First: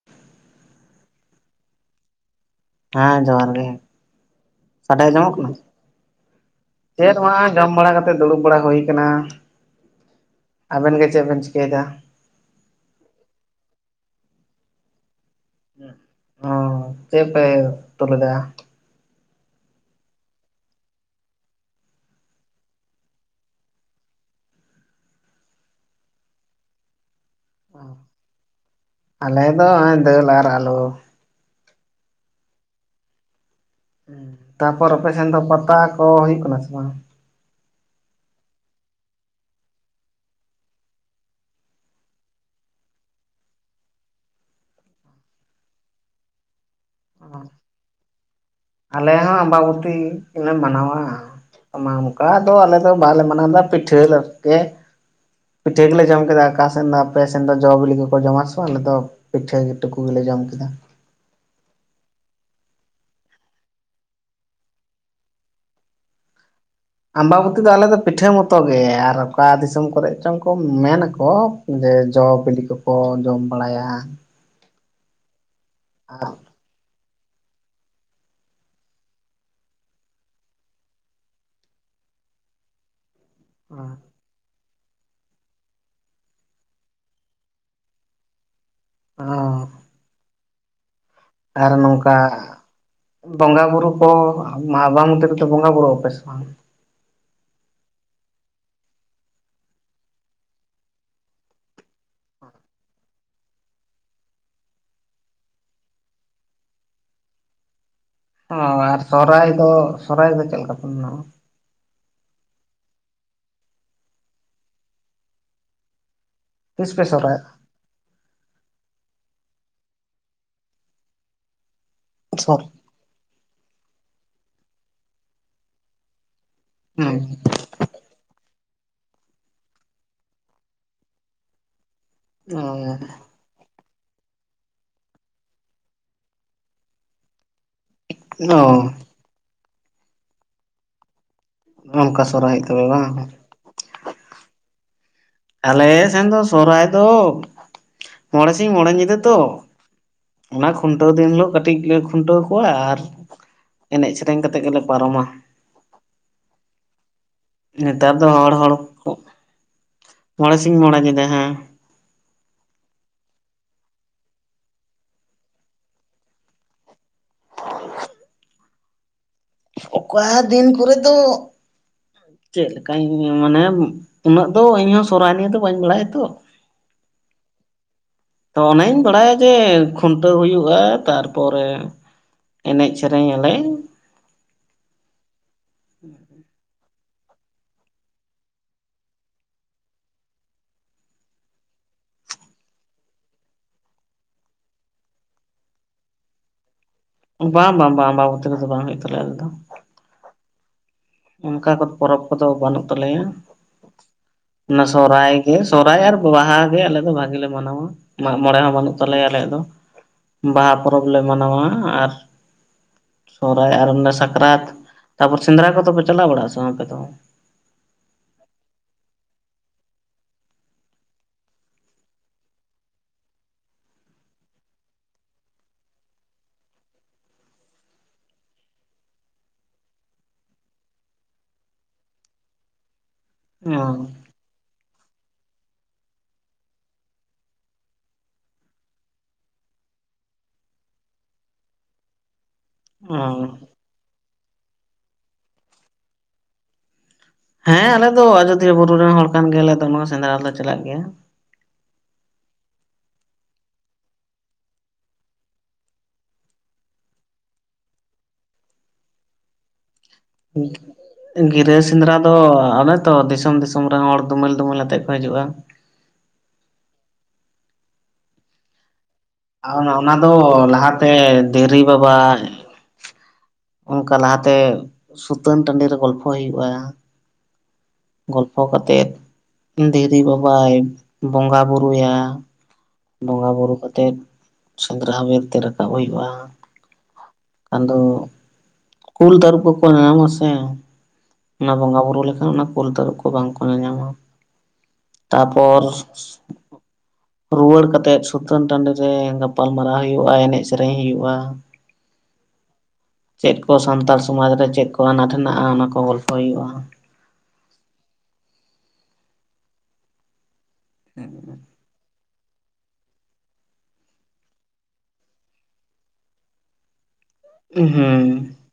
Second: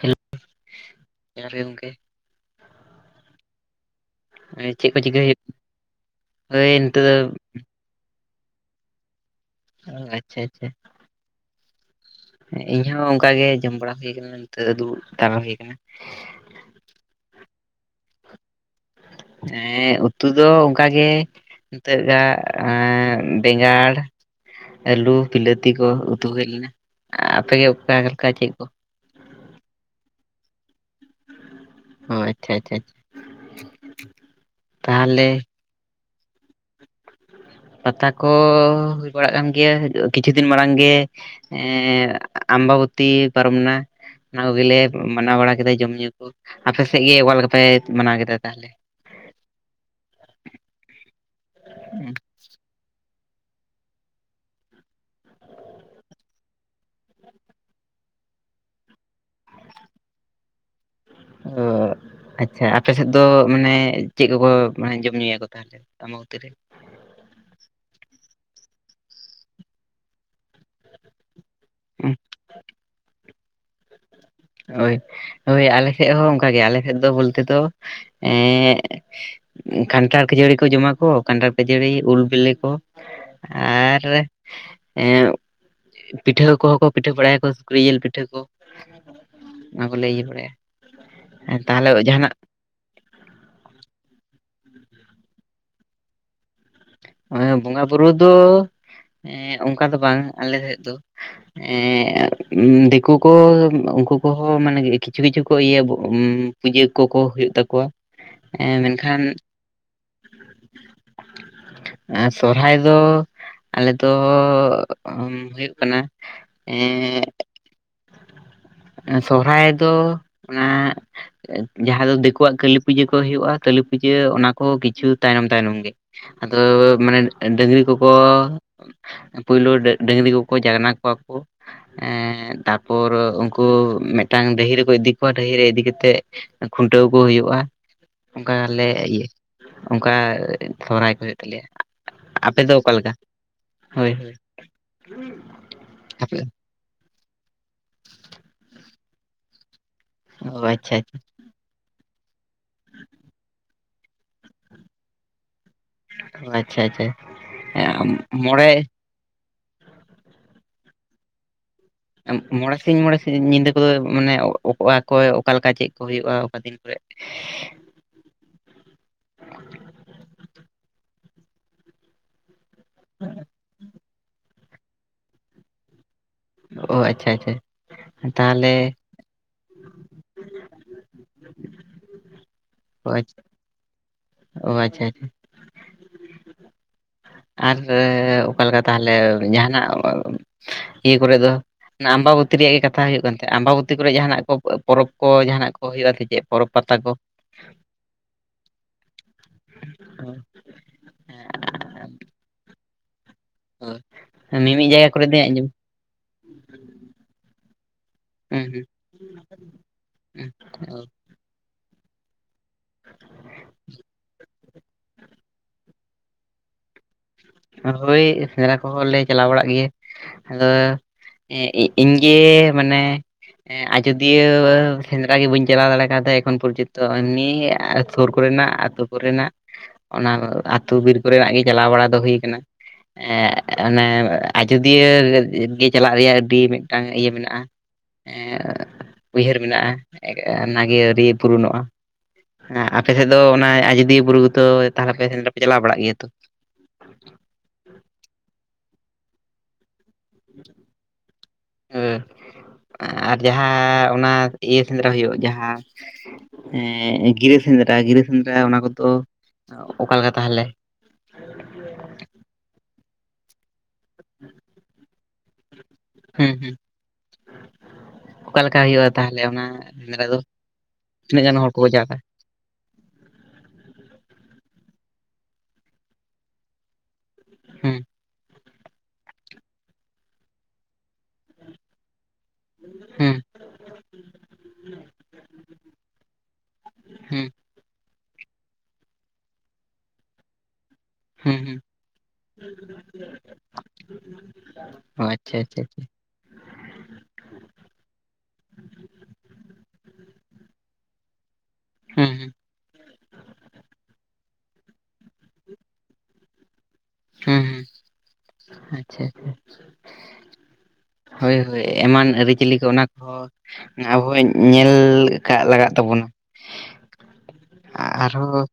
Hello ᱡᱚᱦᱟᱨ ᱜᱮ ᱜᱚᱢᱠᱮ ᱾ ᱦᱮᱸ ᱡᱚᱦᱟᱨ ᱜᱮ, ᱮᱸ ᱪᱮᱫ ᱠᱚ ᱥᱟᱰᱮ ᱪᱤᱠᱟᱹᱭ ᱟᱸᱡᱚᱢᱚᱜ ᱦᱩᱭᱩᱜ ᱠᱟᱱᱟ? ᱳᱭ ᱱᱤᱛᱚᱜ ᱫᱚ ᱪᱮᱫ [inaudible] ᱡᱚᱢ ᱵᱟᱲᱟ ᱠᱟᱛᱮ ᱫᱩᱲᱩᱵ ᱵᱟᱲᱟ ᱦᱩᱭ ᱠᱟᱱᱟ, ᱟᱪᱪᱷᱟ ᱟᱪᱪᱷᱟ ᱟᱵᱮᱱ ᱜᱮ ᱪᱮᱫ ᱵᱮᱱ ᱪᱤᱠᱟᱹᱭᱫᱟ? ᱤᱧᱦᱚᱸ ᱚᱱᱠᱟ ᱜᱮ ᱡᱚᱢ ᱵᱟᱲᱟ ᱦᱩᱭ ᱠᱟᱱᱟ ᱱᱤᱛᱚᱜ ᱫᱩᱲᱩᱵ ᱛᱟᱨᱟ ᱦᱩᱭ ᱠᱟᱱᱟ ᱾ ᱚ ᱪᱮᱜ ᱯᱮ ᱩᱛᱩ ᱞᱮᱫᱟ? ᱮᱸ ᱩᱛᱩ ᱫᱚ ᱚᱱᱠᱟ ᱜᱮ ᱱᱤᱛᱚᱜᱟᱜ ᱮᱸ ᱵᱮᱸᱜᱟᱲ, ᱟᱹᱞᱩ ᱵᱤᱞᱟᱹᱛᱤ ᱠᱚ ᱩᱛᱩ ᱦᱩᱭ ᱞᱮᱱᱟ, ᱟᱯᱮᱜᱮ ᱚᱠᱟ ᱞᱮᱠᱟ ᱪᱮᱜ ᱠᱚ ᱟᱞᱮ ᱫᱚ ᱟᱸᱭ ᱫᱟᱹᱞ ᱟᱨ ᱟᱞᱩ ᱾ ᱚ ᱟᱪᱪᱷᱟ ᱟᱪᱪᱷᱟ ᱟᱪᱷᱟ᱾ ᱛᱟᱯᱚᱨ ᱟᱯᱮ ᱥᱮᱱ ᱫᱚ ᱯᱟᱛᱟ ᱠᱚ ᱦᱩᱭᱩᱜ ᱠᱟᱱᱟ ᱥᱮ ᱵᱟᱝ? ᱯᱟᱛᱟ ᱠᱚ ᱦᱩᱭ ᱵᱟᱲᱟᱜ ᱠᱟᱱ ᱜᱮᱭᱟ ᱠᱤᱪᱷᱩ ᱫᱤᱱ ᱢᱟᱲᱟᱝ ᱜᱮ ᱮᱸ ᱟᱢᱵᱟᱵᱚᱛᱤ ᱯᱟᱨᱚᱢᱱᱟ ᱾ ᱚᱱᱟ ᱠᱚᱜᱮᱞᱮ ᱢᱟᱱᱟᱣ ᱵᱟᱲᱟ ᱠᱮᱫᱟ ᱡᱚᱢ ᱧᱩ ᱠᱚ, ᱟᱯᱮ ᱥᱮᱜ ᱜᱮ ᱚᱠᱟ ᱞᱮᱠᱟ ᱯᱮ ᱢᱟᱱᱟᱣ ᱠᱮᱫᱟ ᱛᱟᱦᱞᱮ? ᱟᱞᱮ ᱦᱚᱸ ᱟᱢᱵᱟᱵᱩᱛᱤ ᱞᱮ ᱢᱟᱱᱟᱣᱟ ᱚᱱᱟ ᱚᱱᱠᱟ ᱫᱚ ᱟᱞᱮ ᱵᱟᱦᱞᱮ ᱢᱟᱱᱟᱣᱫᱟ ᱯᱤᱴᱷᱟᱹ ᱞᱮᱴᱠᱮ ᱯᱤᱴᱷᱟᱹ ᱜᱮᱞᱮ ᱡᱚᱢ ᱠᱮᱫᱟ ᱟᱠᱟ ᱥᱮᱱ ᱫᱚ ᱟᱯᱮᱥᱮᱱ ᱫᱚ ᱡᱚ ᱵᱤᱞᱤ ᱠᱚᱠᱚ ᱡᱚᱢᱟ ᱥᱮ ᱵᱟᱝ ᱟᱞᱮ ᱫᱚ ᱾ ᱯᱤᱴᱷᱟᱹ ᱴᱩᱠᱩ ᱜᱮᱞᱮ ᱡᱚᱢ ᱠᱮᱫᱟ, ᱚ ᱟᱪᱪᱷᱟ ᱟᱯᱮ ᱥᱮᱫ ᱫᱚ ᱢᱟᱱᱮ ᱪᱮᱜ ᱠᱚᱠᱚ ᱢᱟᱱᱮ ᱡᱚᱢ ᱧᱩᱭᱟ ᱠᱚ ᱛᱟᱦᱚᱞᱮ? ᱟᱢᱵᱟᱵᱩᱛᱤ ᱨᱮ? ᱟᱢᱵᱟᱵᱩᱛᱤ ᱫᱚ ᱟᱞᱮ ᱫᱚ ᱯᱤᱴᱷᱟᱹ ᱢᱚᱛᱚ ᱜᱮ ᱟᱨ ᱚᱠᱟ ᱫᱤᱥᱚᱢ ᱠᱚᱨᱮ ᱪᱚᱝ ᱠᱚ ᱢᱮᱱᱟᱠᱚ ᱡᱮ ᱡᱚ ᱵᱤᱞᱤ ᱠᱚᱠᱚ ᱡᱚᱢ ᱵᱟᱲᱟᱭᱟ, ᱦᱳᱭ ᱦᱳᱭ ᱟᱞᱮ ᱥᱮᱜ ᱦᱚᱸ ᱟᱨ ᱚᱝᱠᱟ ᱜᱮ ᱟᱞᱮ ᱥᱮᱫ ᱫᱚ ᱵᱳᱞᱛᱮ ᱛᱚ ᱮᱸ ᱠᱷᱟᱱᱴᱷᱟᱲ ᱠᱷᱟᱹᱡᱟᱹᱲᱤ ᱠᱚ ᱡᱚᱢᱟ ᱠᱚ ᱠᱟᱱᱴᱷᱟᱲ ᱠᱷᱟᱹᱡᱟᱹᱲᱤ ᱩᱞ ᱵᱮᱞᱮ ᱠᱚ, ᱟᱨ ᱮᱸ ᱯᱤᱴᱷᱟᱹ ᱠᱚᱦᱚ ᱠᱚ ᱯᱤᱴᱷᱟᱹ ᱵᱟᱲᱟᱭᱟᱠᱚ ᱥᱩᱠᱨᱤ ᱡᱮᱞ ᱯᱤᱴᱷᱟᱹ ᱠᱚ ᱾ ᱚᱸ ᱚᱱᱟ ᱠᱚᱞᱮ ᱤᱭᱟᱹ ᱵᱟᱲᱟᱭᱟ, ᱟᱨ ᱛᱟᱦᱚᱞᱮ ᱱᱚᱝᱠᱟ ᱡᱟᱦᱟᱱᱟᱜ ᱵᱚᱸᱜᱟ ᱵᱩᱨᱩ ᱠᱚ ᱢᱟ ᱵᱟ [unintelligible] ᱫᱚ ᱵᱚᱸᱜᱟ ᱵᱩᱨᱩᱜ ᱟᱯᱮ ᱥᱮ ᱵᱟᱝ ᱚᱱᱮᱸ ᱵᱚᱸᱜᱟ ᱵᱩᱨᱩ ᱫᱚ ᱮᱸᱫ ᱚᱝᱠᱟ ᱫᱚ ᱵᱟᱝ ᱟᱞᱮ ᱥᱮᱫ ᱫᱚ᱾ ᱮᱸ ᱫᱮᱠᱩ ᱠᱚ ᱠᱚ ᱩᱝᱠᱩ ᱠᱚᱦᱚᱸ ᱢᱟᱱᱮ ᱠᱤᱪᱷᱩ ᱠᱤᱪᱷᱩ ᱠᱚ ᱤᱭᱟᱹ ᱵᱚ ᱩᱢ ᱯᱩᱡᱟᱹ ᱠᱚᱠᱚ ᱦᱳᱭᱳᱜ ᱛᱟᱠᱚᱣᱟ ᱚ ᱮᱸ ᱟᱨ ᱢᱮᱱᱠᱷᱟᱱ ᱥᱚᱦᱨᱟᱭ ᱫᱚ ᱥᱚᱨᱟᱭ ᱫᱚ ᱪᱮᱫ ᱞᱮᱠᱟᱯᱮ ᱢᱟᱱᱟᱣᱟ? ᱮᱸ ᱥᱚᱨᱦᱟᱭ ᱫᱚ ᱟᱞᱮ ᱫᱚ ᱦᱳᱭᱳᱜ ᱠᱟᱱᱟ ᱛᱤᱥ ᱯᱮ ᱥᱚᱦᱨᱟᱭᱚᱜ-ᱟ? ᱮᱸ ᱥᱚᱦᱨᱟᱭ ᱫᱚ ᱚᱱᱟ ᱡᱟᱦᱟᱸ ᱫᱚ ᱫᱮᱠᱳᱣᱟᱜ ᱠᱟᱹᱞᱤ ᱯᱩᱡᱟᱹ ᱠᱚ ᱦᱳᱭᱳᱜᱼᱟ, ᱠᱟᱹᱞᱤ ᱯᱩᱡᱟᱹ ᱚᱱᱟ ᱠᱚ ᱠᱤᱪᱷᱩ ᱛᱟᱭᱱᱚᱢ ᱛᱟᱭᱱᱚᱢ ᱜᱮ ᱟᱫᱚ ᱢᱟᱱᱮ ᱰᱟᱹᱝᱨᱤ ᱠᱚᱠᱚ ᱯᱩᱭᱞᱳᱵᱟᱹ- ᱰᱟᱹᱝᱨᱤ ᱠᱚᱠᱚ ᱡᱟᱜᱱᱟ ᱠᱚᱣᱟ ᱠᱚ᱾ ᱮᱸ ᱛᱟᱯᱚᱨ ᱩᱱᱠᱩ ᱠᱩ ᱢᱤᱫᱴᱟᱝ ᱰᱟᱹᱦᱤ ᱨᱮᱠᱚ ᱤᱫᱤ ᱠᱚᱣᱟ ᱰᱟᱹᱦᱤ ᱨᱮ ᱤᱫᱤ ᱠᱮᱛᱮᱜ ᱠᱷᱩᱱᱴᱟᱹᱣᱠᱩ ᱦᱩᱭᱩᱜᱼᱟ᱾ ᱚ ᱚᱝᱠᱟᱞᱮ ᱤᱭᱟᱹᱜ ᱚᱝᱠᱟ ᱥᱚᱦᱨᱟᱭ ᱠᱚ ᱦᱳᱭᱳᱜ ᱛᱟᱞᱮᱭᱟ᱾ ᱚᱱᱠᱟ ᱥᱚᱦᱨᱟᱭ ᱟᱯᱮ ᱦᱩᱭᱩᱜ ᱫᱚ ᱛᱚᱵᱮ ᱵᱟᱝ ᱚᱠᱟᱞᱮᱠᱟ? ᱦᱳᱭ ᱦᱳᱭ᱾ ᱟᱞᱮ ᱥᱮᱱ ᱟᱯᱮ ᱫᱚ ᱥᱚᱦᱨᱟᱭ ᱫᱚ ᱢᱚᱬᱮ ᱥᱤᱧ ᱢᱚᱬᱮ ᱧᱤᱫᱟᱹ ᱛᱚ᱾ ᱚ ᱚᱱᱟ ᱟᱪᱪᱷᱟ ᱠᱷᱩᱱᱴᱟᱹᱣ ᱫᱤᱱ ᱦᱤᱞᱳᱜ ᱠᱟᱹᱴᱤᱡ ᱞᱮ ᱠᱷᱩᱱᱴᱟᱹᱣ ᱠᱚᱣᱟ ᱟᱨ ᱮᱱᱮᱡ ᱥᱮᱨᱮᱧ ᱠᱟᱛᱮᱜ ᱜᱮᱞᱮ ᱯᱟᱨᱚᱢᱟ᱾ ᱟᱪᱪᱷᱟ ᱟᱪᱪᱷᱟ᱾ ᱱᱮᱛᱟᱨ ᱫᱚ ᱦᱚᱲ ᱢᱚᱬᱮ ᱦᱚᱲ ᱠᱚ, ᱢᱚᱸᱬᱮ ᱥᱤᱧ ᱢᱚᱸᱬᱮ ᱧᱤᱫᱟ ᱦᱮᱸ᱾ ᱢᱚᱸᱬᱮ ᱥᱤᱧ ᱢᱚᱸᱬᱮ ᱥᱤ-ᱥᱤᱧ ᱧᱤᱫᱟᱹ ᱠᱚᱫᱚ ᱢᱟᱱᱮ ᱚᱠ-ᱟ [unintelligible] ᱚᱠᱚᱭ ᱚᱠᱟᱞᱮᱠᱟ ᱪᱮᱫ ᱠᱚ ᱦᱳᱭᱳᱜᱼᱟ, ᱚᱠᱟ ᱫᱤᱱ ᱠᱚᱨᱮᱜ? [inaudible] ᱚᱠᱟ ᱫᱤᱱ ᱠᱚᱨᱮ ᱫᱚ ᱪᱮᱫ ᱞᱮᱠᱟᱧ ᱢᱟᱱᱮ ᱩᱱᱟᱹᱜ ᱫᱚ ᱤᱧ ᱦᱚᱸ ᱥᱚᱨᱦᱟᱭ ᱱᱤᱭᱟᱹ ᱫᱚ ᱵᱟᱹᱧ ᱵᱟᱲᱟᱭᱟᱛᱚ ᱚ ᱟᱪᱪᱷᱟ ᱟᱪᱪᱷᱟ᱾ ᱛᱚ ᱛᱟᱦᱚᱞᱮ ᱚᱱᱮᱧ ᱵᱟᱲᱟᱭᱟ ᱡᱮ ᱠᱷᱩᱱᱴᱟᱹᱣ ᱦᱩᱭᱩᱜᱼᱟ ᱛᱟᱨᱯᱚᱨᱮ ᱮᱱᱮᱡ ᱥᱮᱨᱮᱧ ᱟᱞᱮ᱾ ᱳ ᱟᱪᱪᱷᱟ ᱟᱪᱪᱷᱟ᱾ ᱟᱨ ᱚᱠᱟᱞᱮᱠᱟ ᱛᱟᱦᱞᱮ ᱡᱟᱦᱟᱱᱟᱜ ᱤᱭᱟᱹ ᱠᱚᱨᱮ ᱫᱚ ᱟᱱᱟ ᱟᱢᱵᱟᱵᱩᱛᱤ ᱨᱮᱭᱟᱜ ᱜᱮ ᱠᱟᱛᱷᱟ ᱦᱩᱭᱩᱜ ᱠᱟᱱ ᱛᱟᱦᱮᱜ ᱟᱢᱵᱟᱵᱩᱛᱤ ᱠᱚᱨᱮ ᱡᱟᱦᱟᱱᱟᱜ ᱠᱚ ᱯᱚᱨᱚᱵᱽ ᱠᱚ ᱡᱟᱦᱟᱱᱟᱜ ᱠᱚ ᱦᱳᱭᱳᱜᱼᱟ ᱥᱮ ᱪᱮᱫ ᱯᱚᱨᱚᱵᱽ ᱯᱟᱛᱟ ᱠᱚ᱾ ᱵᱟᱝ ᱵᱟᱝ ᱵᱟᱝ ᱵᱟᱝ ᱟᱢᱵᱟᱵᱩᱛᱤ ᱨᱮ ᱫᱚ ᱵᱟᱝ ᱦᱩᱭᱩᱜ ᱛᱟᱞᱮᱭᱟ ᱟᱞᱮ ᱫᱚ᱾ ᱚ᱾ ᱚᱱᱠᱟ ᱠᱚᱫ ᱯᱚᱨᱚᱵᱽ ᱠᱚᱫᱚ ᱵᱟᱹᱱᱩᱜ ᱛᱟᱞᱮᱭᱟ, ᱚᱱᱟ ᱢᱤᱢᱤᱫ ᱡᱟᱭᱜᱟ ᱠᱚᱨᱮ ᱥᱚᱦᱨᱟᱭ ᱫᱚᱧ ᱜᱮ ᱟᱸᱡᱚᱢ ᱥᱚᱦᱨᱟᱭ ᱟᱨ- ᱵᱟᱦᱟ ᱜᱮ ᱟᱞᱮ ᱫᱚ ᱵᱷᱟᱜᱮ ᱞᱮ ᱢᱟᱱᱟᱣᱟ, ᱢᱟᱜ ᱢᱚᱬᱮ ᱦᱚᱸ ᱦᱩᱸ ᱵᱟᱹᱱᱩᱜ ᱛᱟᱞᱮᱭᱟ ᱟᱞᱮᱭᱟᱜ ᱫᱚ ᱵᱟᱦᱟ ᱯᱚᱨᱚᱵᱽ ᱞᱮ ᱢᱟᱱᱟᱣᱟ ᱟᱨ ᱥᱚᱦᱨᱟᱭ ᱟᱨ ᱚᱱᱮ ᱥᱟᱠᱨᱟᱛ, ᱛᱟᱯᱚᱨ ᱥᱮᱸᱫᱽᱨᱟ ᱠᱚᱫᱚ ᱯᱮ ᱪᱟᱞᱟᱣ ᱵᱟᱲᱟᱜ-ᱟ ᱥᱮ ᱵᱟᱝ ᱟᱯᱮ ᱫᱚ? ᱦᱳᱭ ᱥᱮᱸᱫᱽᱨᱟ ᱠᱚᱦᱚᱸ ᱞᱮ ᱪᱟᱞᱟᱣ ᱵᱟᱲᱟᱜ ᱜᱮᱭᱟ ᱟᱫᱚ ᱮᱸ ᱤ-ᱤᱧ ᱜᱮ ᱢᱟᱱᱮ ᱮᱸ ᱟᱡᱚᱫᱤᱭᱟᱹᱻ ᱥᱮᱸᱫᱽᱨᱟ ᱜᱮ ᱵᱟᱹᱧ ᱪᱟᱞᱟᱣ ᱫᱟᱲᱮ ᱠᱟᱣᱫᱟ ᱮᱠᱷᱚᱱ ᱯᱚᱨᱡᱚᱱᱛᱚ ᱟᱭ ᱱᱤ ᱥᱩᱨ ᱠᱚᱨᱮᱱᱟᱜ ᱛᱩ ᱠᱚᱨᱮᱱᱟᱜ ᱚᱱᱟ ᱟᱛᱩ ᱵᱤᱨ ᱠᱚᱨᱮᱱᱟᱜ ᱜᱮ ᱪᱟᱞᱟᱣ ᱵᱟᱲᱟ ᱫᱚ ᱦᱩᱭ ᱠᱟᱱᱟ ᱮᱜ ᱚᱱᱮ ᱚ ᱟᱡᱚᱫᱤᱭᱟᱹ ᱜᱮ ᱪᱟᱞᱟᱜ ᱪᱟᱞᱟᱜ-ᱟ ᱟᱹᱰᱤ ᱢᱤᱫᱴᱟᱝ ᱤᱭᱟᱹ ᱢᱮᱱᱟᱜ-ᱟ᱾ ᱮᱻ ᱩᱭᱦᱟᱹᱨ ᱢᱟᱱᱟᱜ-ᱟ ᱚᱱᱟᱜᱤ ᱟᱣᱨᱤ ᱯᱩᱨᱩᱱᱚᱜ-ᱟ᱾ ᱦᱮᱸ ᱟᱯᱮ ᱥᱮᱫ ᱫᱚ ᱚ ᱚᱱᱟ ᱟᱡᱚᱫᱤᱭᱟᱹ ᱵᱩᱨᱩ ᱠᱚ ᱛᱚ ᱛᱟᱦᱞᱮ ᱯᱮ ᱥᱮᱸᱫᱽᱨᱟ ᱯᱮ ᱪᱟᱞᱟᱣ ᱵᱟᱲᱟᱜ ᱜᱮᱭᱟ ᱛᱚ? [inaudible] ᱦᱮᱸ ᱟᱞᱮ ᱫᱚ ᱟᱡᱚᱫᱤᱭᱟᱹ ᱵᱩᱨᱩ ᱨᱮᱱ ᱦᱚᱲ ᱠᱟᱱ ᱜᱮᱭᱟᱞᱮ ᱟᱫᱚ ᱱᱚᱣᱟ ᱥᱮᱸᱫᱽᱨᱟ ᱞᱮ ᱪᱟᱞᱟᱜ ᱜᱮᱭᱟ᱾ ᱦᱩᱸ ᱟᱨ ᱡᱟᱦᱟᱸ ᱚᱱᱟ ᱤᱭᱟᱹ ᱥᱮᱸᱫᱽᱨᱟ ᱦᱩᱭᱩᱜ ᱡᱟᱦᱟᱸ ᱮᱻ ᱜᱤᱨᱟᱹ ᱥᱮᱸᱫᱽᱨᱟ ᱜᱤᱨᱟᱹ ᱥᱮᱸᱫᱽᱨᱟ ᱚᱱᱟ ᱠᱚᱫᱚ ᱚᱠᱟ ᱞᱮᱠᱟ ᱛᱟᱦᱚᱞᱮ [unintelligible] ᱜᱤᱨᱟᱹ ᱥᱮᱸᱫᱽᱨᱟ ᱫᱚ ᱚᱱᱮ ᱛᱚ ᱫᱤᱥᱚᱢ ᱫᱤᱥᱚᱢ ᱨᱮᱱ ᱦᱚᱲ ᱫᱩᱢᱟᱹᱞ ᱫᱩᱢᱟᱹᱞ ᱟᱛᱮᱫ ᱠᱚ ᱦᱤᱡᱩᱜ-ᱟ ᱾ ᱦᱩᱸ ᱦᱩᱸ ᱚᱠᱟ ᱞᱮᱠᱟ ᱦᱩᱭᱩᱜ-ᱟ? ᱛᱟᱦᱞᱮ ᱚᱱᱟ ᱚᱱᱟ ᱥᱮᱸᱫᱽᱨᱟ ᱫᱚ ᱞᱟᱦᱟᱛᱮ ᱛᱤᱱᱟᱹᱜ ᱜᱟᱱ ᱦᱚᱲ ᱫᱷᱤᱨᱤ ᱠᱚᱠᱚ ᱡᱟᱣᱨᱟᱜ-ᱟ ᱾ ᱚᱝᱠᱟ ᱞᱟᱦᱟᱛᱮ ᱥᱩᱛᱟᱹᱱ ᱴᱟᱺᱰᱤ ᱨᱮ ᱜᱚᱞᱯᱷᱚ ᱦᱩᱭᱩᱜ-ᱟ ᱦᱩᱸ ᱜᱚᱞ ᱯᱷᱚ ᱠᱟᱛᱮᱫ ᱫᱷᱤᱨᱤ ᱵᱟᱵᱟᱭ ᱵᱚᱸᱜᱟ ᱵᱩᱨᱩᱭᱟ, ᱦᱩᱸ ᱵᱚᱸᱜᱟ ᱵᱩᱨᱩ ᱠᱟᱛᱮᱫ ᱥᱮᱸᱫᱽᱨᱟ ᱵᱮᱨ ᱛᱮ ᱨᱟᱠᱟᱵ ᱦᱩᱭᱩᱜ-ᱟ, ᱦᱩᱸ ᱟᱫᱚ ᱠᱩᱞ ᱛᱟᱨᱩᱯ ᱠᱚᱠᱚ ᱧᱟᱢᱚᱜ-ᱟ ᱥᱮ ᱦᱩᱸ ᱚᱱᱟ ᱦᱩᱸ ᱵᱚᱸᱜᱟ ᱵᱩᱨᱩ ᱞᱮᱠᱷᱟᱱ ᱚᱱᱟ ᱠᱩᱞ ᱛᱟᱨᱩᱵ ᱠᱚ ᱵᱟᱝᱠᱚ ᱧᱟᱧᱟᱢᱟ ᱾ ᱚ ᱟᱪᱪᱷᱟ ᱟᱪᱪᱷᱟ ᱛᱟᱯᱚᱨ ᱟᱪᱪᱷᱟ ᱨᱩᱣᱟᱹᱲ ᱠᱟᱛᱮᱜ ᱥᱩᱛᱟᱹᱱ ᱴᱟᱸᱰᱤ ᱨᱮ ᱜᱟᱯᱟᱞ ᱢᱟᱨᱟᱣ ᱦᱩᱭᱩᱜ-ᱟ ᱮᱱᱮᱡ ᱥᱮᱨᱮᱧ ᱦᱩᱭᱩᱜ-ᱟ ᱾ ᱦᱩᱸ ᱦᱩᱸ ᱾ ᱪᱮᱫ ᱠᱚ ᱥᱟᱱᱛᱟᱲ ᱥᱚᱢᱟᱡᱽ ᱨᱮ ᱪᱮᱫ ᱠᱚ ᱟᱱᱟᱴ ᱦᱮᱱᱟᱜ-ᱟ ᱚᱱᱟ ᱠᱚ ᱜᱚᱞᱯᱷᱚ ᱦᱩᱭᱩᱜ-ᱟ ᱾ ᱦᱩᱸ ᱦᱩᱸ ᱟᱪᱪᱷᱟ ᱟᱪᱪᱷᱟ ᱦᱳᱭ ᱦᱳᱭ ᱾ ᱮᱢᱟᱱ ᱟᱹᱨᱤᱪᱟᱹᱞᱤ ᱠᱚ ᱚᱱᱟ ᱠᱚᱦᱚᱸ ᱟᱵᱚ ᱦᱚᱸ ᱧᱮᱻᱞ ᱠᱟᱜ ᱞᱟᱜᱟᱜ ᱛᱟᱵᱚᱱᱟ ᱾ ᱦᱩᱸ ᱟᱨᱦᱚᱸ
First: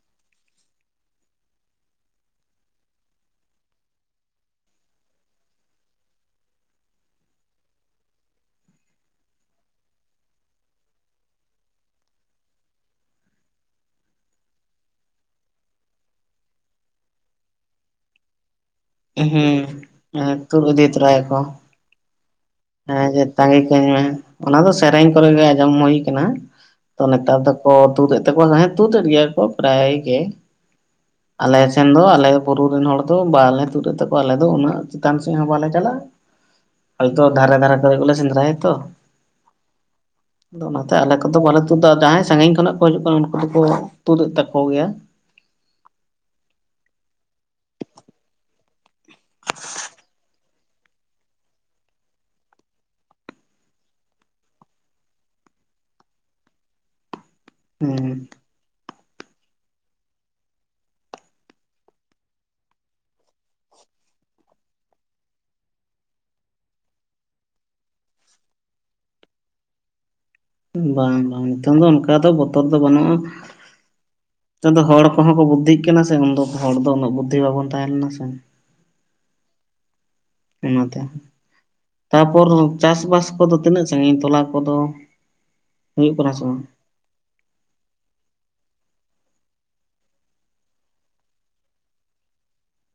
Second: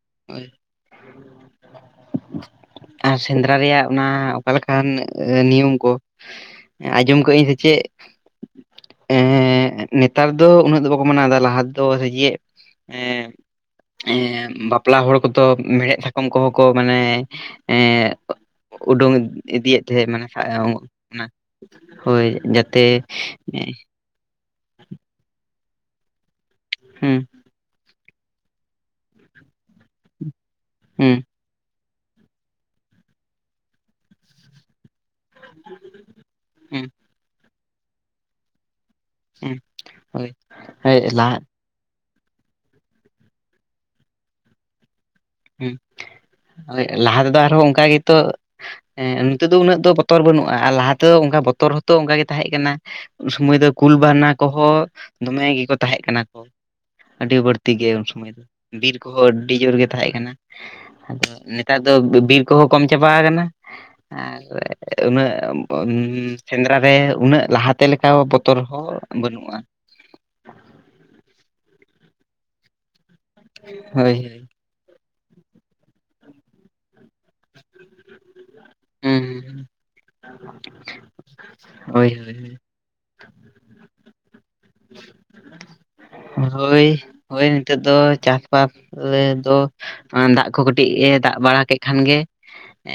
ᱟᱨ ᱥᱮᱸᱫᱽᱨᱟ ᱨᱮᱭᱟᱜ ᱚᱱᱟ ᱚᱠᱟ ᱞᱮᱠᱟᱱ ᱱᱤᱭᱚᱢ ᱠᱚ ᱟᱸᱡᱚᱢ ᱠᱟᱹᱜ ᱟᱹᱧ ᱥᱮ ᱪᱮᱫ ᱮᱻ ᱱᱮᱛᱟᱨ ᱫᱚ ᱩᱱᱟᱹᱜ ᱫᱚ ᱵᱟᱠᱚ ᱢᱟᱱᱟᱣᱫᱟ ᱞᱟᱦᱟ ᱛᱮᱫᱚ ᱥᱮᱡᱮᱜ ᱮᱜᱻ ᱮ ᱵᱟᱯᱞᱟ ᱦᱚᱲ ᱠᱚᱫᱚ ᱢᱮᱲᱦᱮᱫ ᱥᱟᱠᱚᱢ ᱠᱚᱦᱚᱸ ᱠᱚ ᱢᱟᱱᱮ ᱮᱜ ᱩᱰᱩᱝ ᱦᱩᱸ ᱤᱫᱤᱭᱮᱫ ᱛᱟᱦᱮᱸᱜ ᱢᱟᱱᱮ ᱦᱮᱸ ᱛᱩᱫ ᱤᱫᱤ [unintelligible] ᱚᱱᱟ ᱛᱚᱨᱟᱭᱟᱠᱚ ᱦᱳᱭ ᱡᱟ ᱦᱮᱸ ᱡᱮ ᱛᱟᱺᱜᱤ ᱠᱟᱧ ᱢᱮ, ᱚᱱᱟ ᱫᱚ ᱥᱮᱨᱮᱧ ᱠᱚᱨᱮ ᱜᱮ ᱟᱸᱡᱚᱢ ᱦᱩᱭ ᱠᱟᱱᱟ ᱛᱚ ᱦᱩᱸ ᱱᱮᱛᱟᱨ ᱫᱚ ᱠᱚ ᱛᱩᱫ ᱮᱫ ᱛᱟᱠᱚᱣᱟ ᱡᱟᱦᱟᱸᱭ ᱛᱩᱫᱮᱫ ᱜᱮᱭᱟ ᱠᱚ ᱯᱨᱟᱭ ᱜᱮ, ᱟᱞᱮ ᱥᱮᱱ ᱫᱚ ᱟᱞᱮ ᱵᱩᱨᱩ ᱨᱮᱱ ᱦᱚᱲ ᱫᱚ ᱵᱟᱞᱮ ᱛᱩᱫᱮᱫ ᱛᱟᱠᱚᱣᱟ ᱟᱞᱮ ᱫᱚ ᱩᱱᱟᱹᱜ ᱪᱮᱛᱟᱱ ᱥᱮᱫ ᱦᱚᱸ ᱵᱟᱞᱮ ᱪᱟᱞᱟᱜ-ᱟ ᱦᱩᱸ ᱛᱚ ᱫᱷᱟᱨᱮ ᱫᱷᱟᱨᱮ ᱠᱚᱨᱮ ᱜᱮᱞᱮ ᱥᱮᱸᱫᱽᱨᱟᱭᱟ ᱛᱚ ᱦᱩᱸ ᱦᱳᱭ ᱟᱫᱚ ᱚᱱᱟᱛᱮ ᱦᱳᱭ ᱟᱞᱮ ᱞᱟᱦᱟ ᱠᱚᱫᱚ ᱵᱟᱞᱮ ᱛᱩᱫᱟ ᱡᱟᱦᱟᱸᱭ ᱥᱟᱺᱜᱤᱧ ᱠᱷᱚᱱᱟᱜ ᱠᱚ ᱦᱤᱡᱩᱜ ᱠᱟᱱᱟ ᱩᱱᱠᱩ ᱫᱚᱠᱚ ᱛᱩᱫᱮᱫ ᱛᱟᱠᱚ ᱜᱮᱭᱟ, ᱦᱩᱸ ᱦᱳᱭ ᱞᱟᱦᱟ ᱛᱮᱫᱚ ᱟᱨᱦᱚᱸ ᱩᱝᱠᱟ ᱜᱮᱛᱚ ᱮᱸᱜ ᱱᱤᱛᱚᱜ ᱫᱚ ᱩᱱᱟᱹᱜ ᱫᱚ ᱵᱚᱛᱚᱨ ᱫᱚ ᱵᱟᱹᱱᱩᱜ-ᱟ ᱟᱨ ᱞᱟᱦᱟ ᱛᱮᱫᱚ ᱩᱝᱠᱟ ᱵᱚᱛᱚᱨ ᱦᱚᱸᱛᱚ ᱩᱝᱠᱟ ᱜᱮ ᱛᱟᱦᱮᱸᱜ ᱠᱟᱱᱟ, ᱩᱱ ᱥᱩᱢᱟᱹᱭ ᱫᱚ ᱠᱩᱞ ᱵᱟᱱᱟ ᱠᱚᱦᱚ ᱫᱚᱢᱮ ᱜᱮᱠᱚ ᱛᱟᱦᱮᱜ ᱠᱟᱱᱟ ᱠᱚ ᱟᱹᱰᱤ ᱵᱟᱹᱲᱛᱤ ᱛᱤᱜᱮ ᱩᱱ ᱦᱮᱸ ᱥᱚᱢᱚᱭ ᱫᱚ ᱵᱤᱨ ᱠᱚᱦᱚᱸ ᱟᱹᱰᱤ ᱡᱳᱨ ᱜᱮ ᱛᱟᱦᱮᱸᱜ ᱠᱟᱱᱟ, ᱟᱫᱚ ᱱᱮᱛᱟᱨ ᱫᱚ ᱵᱤᱨ ᱠᱚᱦᱚᱸ ᱠᱚᱢ ᱪᱟᱵᱟ ᱠᱟᱱᱟ ᱟᱨ ᱩᱱᱟᱹᱜ ᱢᱢ ᱥᱮᱸᱫᱽᱨᱟ ᱨᱮ ᱩᱱᱟᱹᱜ ᱞᱟᱦᱟᱛᱮ ᱞᱮᱠᱟ ᱵᱚᱛᱚᱨ ᱦᱚᱸ ᱵᱟᱹᱱᱩᱜ-ᱟ ᱾ ᱵᱟᱝ ᱵᱟᱝ ᱱᱤᱛᱚᱝ ᱫᱚ ᱚᱱᱠᱟ ᱫᱚ ᱵᱚᱛᱚᱨ ᱫᱚ ᱵᱟᱹᱱᱩᱜ-ᱟ ᱾ ᱦᱳᱭ ᱦᱳᱭ ᱾ ᱱᱮᱛᱚᱝ ᱫᱚ ᱦᱚᱲ ᱠᱚᱦᱚᱸ ᱠᱚ ᱵᱩᱫᱽᱫᱷᱤᱜ ᱠᱟᱱᱟ ᱥᱮ ᱩᱱᱫᱚ ᱦᱚᱲ ᱫᱚ ᱩᱱᱟᱹᱜ ᱵᱩᱫᱽᱫᱷᱤ ᱵᱟᱵᱚᱱ ᱛᱟᱦᱮᱸ ᱞᱮᱱᱟ ᱥᱮ ᱾ ᱦᱢ ᱦᱢ ᱦᱢ ᱾ ᱚᱱᱟᱛᱮ, ᱦᱳᱭ ᱛᱟᱯᱚᱨ ᱪᱟᱥᱵᱟᱥ ᱠᱚᱫᱚ ᱛᱤᱱᱟᱹᱜ ᱥᱟᱺᱜᱤᱧ ᱛᱚᱞᱟ ᱠᱚᱫᱚ? ᱦᱩᱭᱩᱜ ᱠᱟᱱᱟ ᱥᱮ ᱵᱟᱝ ᱦᱳᱭ ᱦᱳᱭ ᱱᱤᱛᱚᱜ ᱫᱚ ᱪᱟᱥᱵᱟᱥ ᱨᱮ ᱫᱚ ᱫᱟᱜ ᱠᱚ ᱠᱟᱹᱴᱤᱡ ᱮ ᱫᱟᱜ ᱵᱟᱲᱟ ᱠᱮᱫ ᱠᱷᱟᱱ ᱜᱮ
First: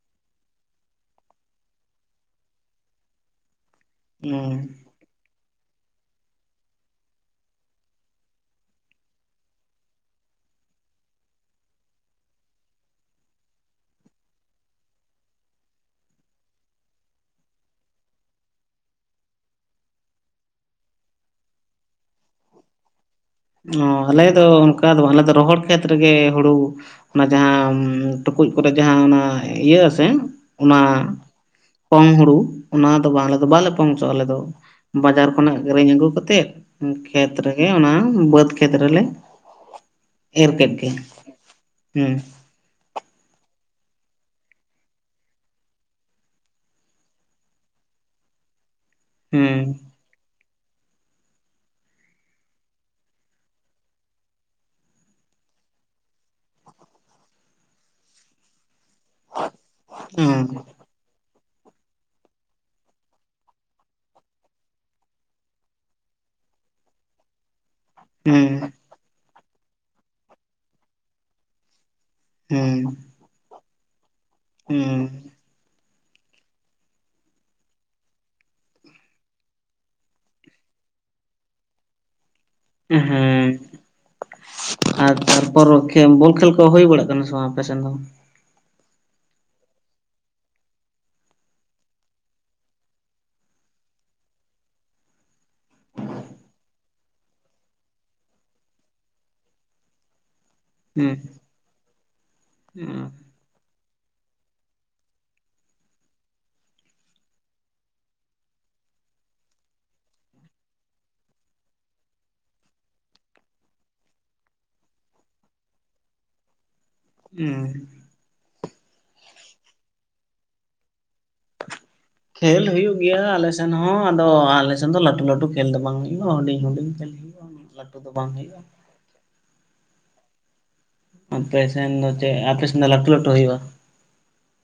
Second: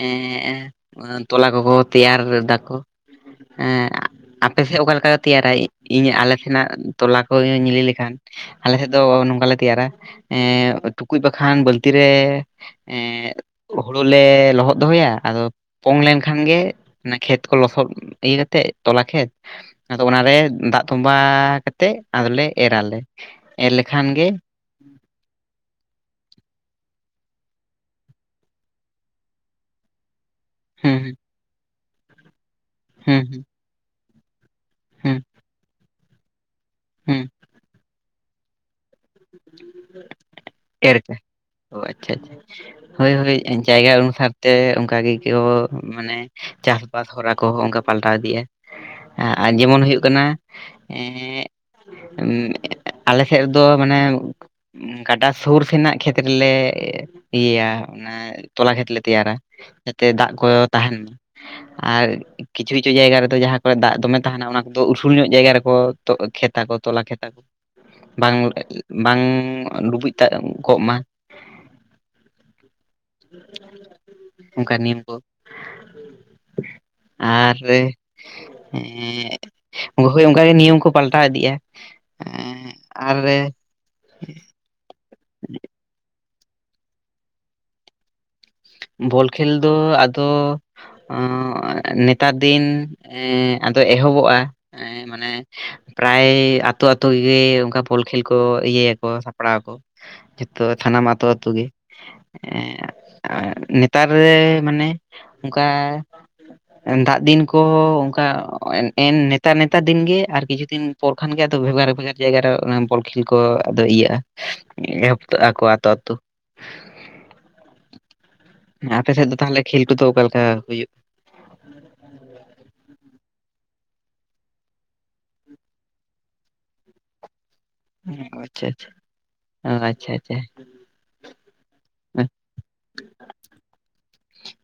ᱮᱸ ᱛᱚᱞᱟ ᱠᱚᱠᱚ ᱛᱮᱭᱟᱨ ᱫᱟᱠᱚ ᱮᱸ ᱦᱮᱸ ᱟᱯᱮᱥᱮᱫ ᱚᱠᱟᱞᱮᱠᱟ ᱠᱚ ᱛᱮᱭᱟᱨᱟ ᱤᱧ ᱟᱞᱮ ᱥᱮᱱᱟᱜ ᱛᱚᱞᱟ ᱠᱚ [unintelligible] ᱞᱮᱠᱷᱟᱱ? ᱟᱞᱮ ᱥᱮᱫ ᱫᱚ ᱱᱚᱝᱠᱟᱞᱮ ᱛᱮᱭᱟᱨᱟ ᱮ ᱴᱩᱠᱩᱡ ᱵᱟᱠᱷᱟᱱ ᱵᱟᱹᱞᱛᱤ ᱨᱮ ᱮᱸ ᱦᱩᱲᱩ ᱞᱮ ᱞᱚᱦᱚᱫ ᱫᱚᱦᱚᱭᱟ ᱟᱫᱚ ᱯᱚᱝ ᱞᱮᱱᱠᱷᱟᱱ ᱜᱮ ᱚᱱᱟ ᱠᱷᱮᱛ ᱠᱚ ᱞᱚᱥᱚᱫ ᱤᱭᱟᱹ ᱠᱟᱛᱮᱫ ᱛᱚᱞᱟ ᱠᱷᱮᱛ ᱟᱫᱚ ᱚᱱᱟᱨᱮ ᱫᱟᱜ ᱛᱚᱸᱵᱟ ᱠᱟᱛᱮᱜ ᱟᱫᱚᱞᱮ ᱮᱨ ᱟᱞᱮ᱾ ᱚ ᱟᱞᱮ ᱫᱚ ᱚᱱᱠᱟ ᱫᱚ ᱵᱟ ᱟᱞᱮ ᱫᱚ ᱨᱚᱦᱚᱲ ᱠᱷᱮᱛ ᱨᱮᱜᱮ ᱦᱩᱲᱩ ᱚᱱᱟ ᱡᱟᱦᱟᱸ ᱴᱩᱠᱩᱡ ᱠᱚᱨᱮᱜ ᱡᱟᱦᱟᱸ ᱚᱱᱟ ᱤᱭᱟ ᱟᱥᱮ ᱚᱱᱟ ᱦᱩᱸ ᱯᱚᱝ ᱦᱩᱲᱩ ᱚᱱᱟ ᱫᱚ ᱦᱩᱸ ᱵᱟᱝ ᱟᱞᱮ ᱫᱚ ᱵᱟᱞᱮ ᱯᱚᱝ ᱦᱚᱪᱚ ᱟᱞᱮ ᱫᱚ ᱦᱩᱸ ᱵᱟᱡᱟᱨ ᱠᱷᱚᱱᱟᱜ ᱠᱤᱨᱤᱧ ᱟᱹᱜᱩ ᱠᱟᱛᱮᱜ ᱦᱩᱸ ᱠᱷᱮᱛ ᱨᱮᱜᱮ ᱚᱱᱟ ᱵᱟᱹᱫᱽ ᱠᱷᱮᱛ ᱨᱮᱞᱮ ᱮᱨ ᱠᱮᱫ ᱜᱮ ᱚ ᱟᱪᱪᱷᱟ ᱦᱮᱸ᱾ ᱟᱪᱪᱷᱟ ᱦᱳᱭ ᱦᱳᱭ ᱡᱟᱭᱜᱟ ᱚᱱᱩᱥᱟᱨ ᱛᱮ ᱚᱱᱠᱟ ᱜᱮᱠᱚ ᱢᱟᱱᱮ ᱪᱟᱥᱵᱟᱥ ᱦᱚᱨᱟ ᱠᱚᱦᱚᱸ ᱚᱱᱠᱟ ᱯᱟᱞᱴᱟᱣ ᱤᱫᱤᱜᱼᱟ ᱟᱨ ᱦᱩᱸ ᱡᱮᱢᱚᱱ ᱦᱩᱭᱩᱜ ᱠᱟᱱᱟ ᱮᱸ ᱟᱞᱮ ᱥᱮᱫ ᱫᱚ ᱢᱟᱱᱮ ᱜᱟᱰᱟ ᱥᱳᱨ ᱥᱮᱱᱟᱜ ᱠᱷᱮᱛᱨᱮᱞᱮ ᱤᱭᱟᱹᱭᱟ ᱚᱱᱟ ᱛᱚᱞᱟ ᱠᱷᱮᱛ ᱞᱮ ᱛᱮᱭᱟᱨᱟ ᱡᱟᱛᱮ ᱫᱟᱜ ᱦᱩᱸ ᱠᱚ ᱛᱟᱦᱮᱱ ᱟᱨ ᱠᱤᱪᱷᱩ ᱠᱤᱪᱷᱩ ᱡᱟᱭᱜᱟ ᱨᱮᱫᱚ ᱡᱟᱦᱟᱸ ᱠᱚᱨᱮ ᱫᱟᱜ ᱫᱚᱢᱮ ᱛᱟᱦᱮᱱᱟ ᱚᱱᱟ ᱠᱚᱫᱚ ᱩᱥᱩᱞ ᱧᱚᱜ ᱡᱟᱭᱜᱟ ᱨᱮᱠᱚ ᱠᱷᱮᱛᱛᱟ ᱠᱚ ᱛᱚᱞᱟ ᱠᱷᱮᱛᱟ ᱠᱚ᱾ ᱵᱟᱝ ᱵᱟᱝ ᱰᱩᱵᱩᱡ ᱛᱟᱜ ᱠᱚᱜ ᱢᱟ᱾ ᱦᱩ᱾ ᱚᱱᱠᱟ ᱱᱤᱢ ᱠᱚ᱾ ᱟᱨᱼᱮ ᱦᱳᱭ ᱚᱱᱠᱟᱜᱮ ᱱᱤᱭᱚᱢ ᱠᱚ ᱯᱟᱞᱴᱟᱣ ᱤᱫᱤᱜᱼᱟ᱾ ᱟᱨᱼᱮ ᱦᱮᱸ ᱟᱨ ᱛᱟᱨᱯᱚᱨ ᱵᱚᱞ ᱠᱷᱮᱞ ᱠᱚ ᱦᱩᱭ ᱵᱟᱲᱟᱜ ᱠᱟᱱᱟ ᱥᱮ ᱵᱟᱝ ᱟᱯᱮ ᱥᱮᱫ ᱫᱚ? ᱵᱚᱞ ᱠᱷᱮᱞ ᱫᱚ ᱟᱫᱚ ᱱᱮᱛᱟᱨ ᱫᱤᱱ ᱮ ᱟᱫᱚ ᱮᱦᱚᱵᱚᱜᱼᱟ᱾ ᱮ ᱢᱟᱱᱮ ᱯᱨᱟᱭ ᱟᱛᱳ ᱟᱛᱳ ᱜᱮ ᱚᱱᱠᱟ ᱵᱚᱞ ᱠᱷᱮᱞ ᱠᱚ ᱤᱭᱟᱹᱭᱟᱠᱚ ᱥᱟᱯᱲᱟᱣ ᱟᱠᱚ᱾ ᱡᱷᱚᱛᱚ ᱛᱷᱟᱱᱟᱢ ᱦᱩᱸ ᱟᱹᱛᱳ ᱟᱛᱳ ᱜᱮ᱾ ᱦᱩᱸ ᱱᱮᱛᱟᱨ ᱨᱮ ᱢᱟᱱᱮ ᱚᱱᱠᱟ ᱫᱟᱜ ᱫᱤᱱ ᱠᱚ ᱚᱱᱠᱟ ᱱᱮᱛᱟᱨ ᱱᱮᱛᱟᱨ ᱫᱤᱱ ᱜᱮ ᱟᱨ ᱠᱤᱪᱷᱩ ᱫᱤᱱ᱾ ᱯᱚᱨ ᱠᱷᱟᱱᱜᱮ ᱟᱫᱚ ᱵᱷᱮᱜᱟᱨ ᱵᱷᱮᱜᱟᱨ ᱡᱟᱭᱜᱟᱟᱨᱮ ᱵᱚᱞ ᱠᱷᱮᱞ ᱠᱚ ᱟᱫᱚ ᱤᱭᱟᱹᱜᱼᱟ᱾ [unintelligible] ᱟᱠᱚ ᱟᱹᱛᱩ ᱟᱹᱛᱩ ᱾ ᱦᱩ᱾ ᱟᱯᱮᱥᱮᱫ ᱫᱚ ᱛᱟᱦᱚᱞᱮ ᱠᱷᱮᱞ ᱠᱚᱫᱚ ᱚᱠᱟ ᱞᱮᱠᱟ ᱦᱩᱭᱩᱜ ᱠᱷᱮᱞ ᱦᱩᱭᱩᱜ ᱜᱮᱭᱟ ᱟᱞᱮ ᱥᱮᱱ ᱦᱚᱸ ᱟᱫᱚ ᱟᱞᱮᱥᱮᱫ ᱫᱚ ᱞᱟᱹᱴᱩ ᱞᱟᱹᱴᱩ ᱠᱷᱮᱞ ᱫᱚ ᱵᱟᱝ ᱦᱩᱭᱩᱜᱼᱟ ᱦᱩᱰᱤᱧ ᱦᱩᱰᱤᱧ ᱠᱷᱮᱞ ᱜᱮ ᱾ [inaudible] ᱟᱪᱪᱷᱟ ᱟᱪᱪᱷᱟ ᱟᱪᱪᱷᱟ ᱟᱪᱪᱷᱟ᱾ ᱟᱯᱮ ᱥᱮᱱ ᱫᱚ ᱪᱮᱫ ᱟᱯᱮᱥᱮᱱ ᱫᱚ ᱞᱟᱹᱴᱩ ᱞᱟᱹᱴᱩ ᱦᱩᱭᱩᱜᱼᱟ?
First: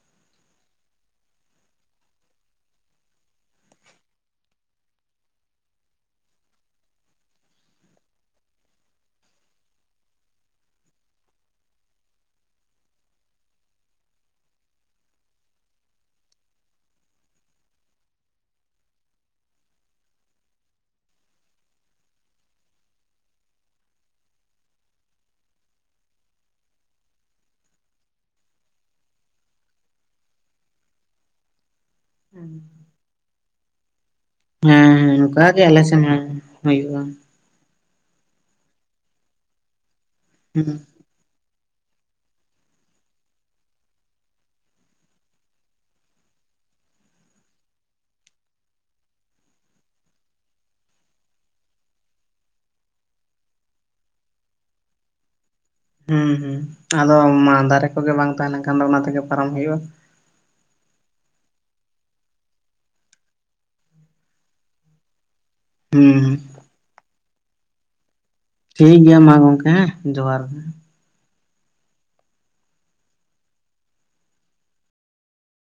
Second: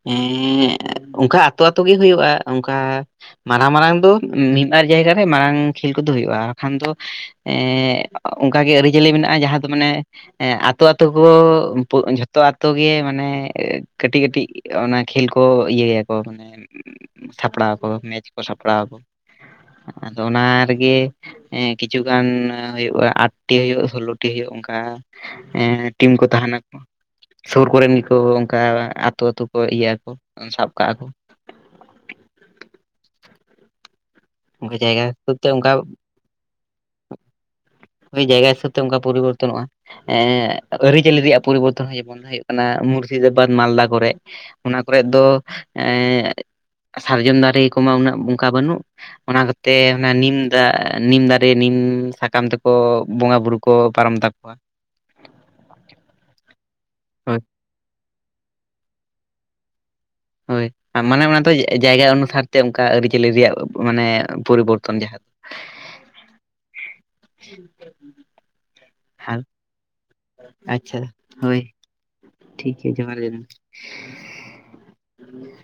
ᱮᱸ ᱚᱱᱠᱟ ᱟᱛᱳ ᱟᱛᱳ ᱜᱮ ᱦᱩᱭᱩᱜᱼᱟ ᱚᱱᱠᱟ ᱢᱟᱨᱟᱝ ᱢᱟᱨᱟᱝ ᱫᱚ ᱢᱤᱫ ᱵᱟᱨ ᱡᱟᱭᱜᱟ ᱨᱮ ᱢᱟᱨᱟᱝ ᱠᱷᱮᱞ ᱠᱚᱫᱚ ᱦᱩᱭᱩᱜᱼᱟ ᱵᱟᱠᱷᱟᱱ ᱫᱚ ᱮ ᱚᱱᱠᱟᱜᱮ ᱟᱹᱨᱤᱪᱟᱹᱞᱤ ᱢᱮᱱᱟᱜᱼᱟ ᱡᱟᱦᱟᱸ ᱫᱚ ᱢᱟᱱᱮ ᱟᱛᱳ ᱟᱛᱳ ᱠᱚ ᱡᱷᱚᱛᱚ ᱟᱛᱳ ᱜᱮ ᱢᱟᱱᱮ ᱠᱟᱹᱴᱤᱡ ᱠᱟᱹᱴᱤᱡ ᱚᱱᱟ ᱠᱷᱮᱞ ᱠᱚ ᱤᱭᱟᱹ ᱭᱟᱠᱚ ᱢᱟᱱᱮ ᱥᱟᱯᱲᱟᱣ ᱟᱠᱚ ᱢᱮᱪ ᱠᱚ ᱥᱟᱯᱲᱟᱣ ᱟᱠᱚ᱾ ᱟᱫᱚ ᱚᱱᱟ ᱨᱮᱜᱮ ᱦᱮᱸ ᱠᱤᱪᱷᱩᱜᱟᱱ ᱦᱩᱭᱩᱜᱼᱟ ᱟᱴᱴᱤ ᱦᱩᱭᱩᱜ ᱥᱳᱞᱞᱳ ᱴᱤ ᱦᱩᱭᱩᱜ ᱚᱱᱠᱟ ᱴᱤᱢ ᱠᱚ ᱛᱟᱦᱮᱱᱟᱠᱚ ᱥᱩᱨ ᱠᱚᱨᱮᱱ ᱜᱮᱠᱚ ᱚᱱᱠᱟ ᱟᱛᱩ ᱟᱛᱩ ᱠᱚ ᱤᱭᱟᱹ ᱠᱚ ᱥᱟᱵ ᱠᱟᱜᱼᱟ ᱠᱚ᱾ [inaudible] ᱚᱱᱠᱟ ᱦᱮᱸ ᱡᱟᱭᱜᱟ ᱦᱮᱸ ᱦᱤᱥᱟᱹᱵ ᱛᱮ ᱱᱚᱝᱠᱟᱜ ᱜᱮ ᱚᱱᱠᱟ ᱟᱞᱮ ᱥᱮᱱ ᱦᱚᱸ ᱦᱩᱭᱩᱜᱼᱟ ᱡᱟᱭᱜᱟ ᱦᱤᱥᱟᱹᱵ ᱛᱮ ᱚᱱᱠᱟ ᱯᱚᱨᱤ ᱵᱚᱨᱛᱚᱱᱚᱜᱼᱟ ᱮ ᱦᱩᱸ [unintelligible] ᱠᱷᱮᱞ ᱨᱮᱭᱟᱜ ᱯᱚᱨᱤᱵᱚᱨᱛᱚᱱ ᱦᱩᱭᱩᱜ ᱠᱟᱱᱟ ᱢᱩᱨᱥᱤᱫᱟᱵᱟᱫᱽ ᱢᱟᱞᱫᱟ ᱠᱚᱨᱮ ᱚᱱᱟ ᱠᱚᱨᱮᱫ ᱫᱚ ᱮ ᱥᱟᱨᱡᱚᱢ ᱫᱟᱨᱮ ᱠᱚᱢᱟ ᱩᱱᱟᱹᱜ ᱚᱝᱠᱟ ᱵᱟᱹᱱᱩᱜ ᱚᱱᱟ ᱠᱚᱛᱮ ᱚᱱᱟ ᱱᱤᱢ ᱫᱟ ᱱᱤᱢ ᱫᱟᱨᱮ ᱱᱤᱢ ᱥᱟᱠᱟᱢ ᱛᱮᱠᱚ ᱠᱚ ᱵᱚᱸᱜᱟ ᱵᱳᱩᱨᱩ ᱠᱚ ᱯᱟᱨᱚᱢ ᱛᱟᱠᱚᱣᱟ ᱦᱩᱸ ᱦᱩᱸ ᱟᱫᱚ ᱦᱳᱭ ᱢᱟᱫ ᱫᱟᱨᱮ ᱠᱚᱜᱮ ᱵᱟᱝ ᱛᱟᱦᱮᱸ ᱞᱮᱱ ᱠᱷᱟᱱ ᱫᱚ ᱚᱱᱟ ᱛᱮᱜᱮ ᱯᱟᱨᱚᱢ ᱦᱩᱭᱩᱜᱼᱟ ᱦᱳᱭ ᱢᱟᱱᱮ ᱚᱱᱟ ᱫᱚ ᱡᱟᱭᱜᱟ ᱚᱱᱩᱥᱟᱨ ᱛᱮ ᱚᱱᱠᱟ ᱟᱹᱨᱤᱪᱟᱹᱞᱤ ᱨᱮᱭᱟᱜ ᱢᱟᱱᱮ ᱯᱚᱨᱤᱵᱚᱨᱛᱚᱱ ᱡᱟᱦᱟᱸ ᱫᱚ ᱦᱩᱸ [inaudible] ᱴᱷᱤᱠ ᱜᱮᱭᱟ ᱢᱟ ᱟᱨ ᱜᱚᱝᱠᱮ ᱦᱮᱸ ᱡᱚᱦᱟᱨ ᱜᱮ ᱟᱪᱪᱷᱟ ᱦᱳᱭ ᱴᱷᱤᱠ ᱜᱮᱭᱟ ᱡᱚᱦᱟᱨ ᱜᱮ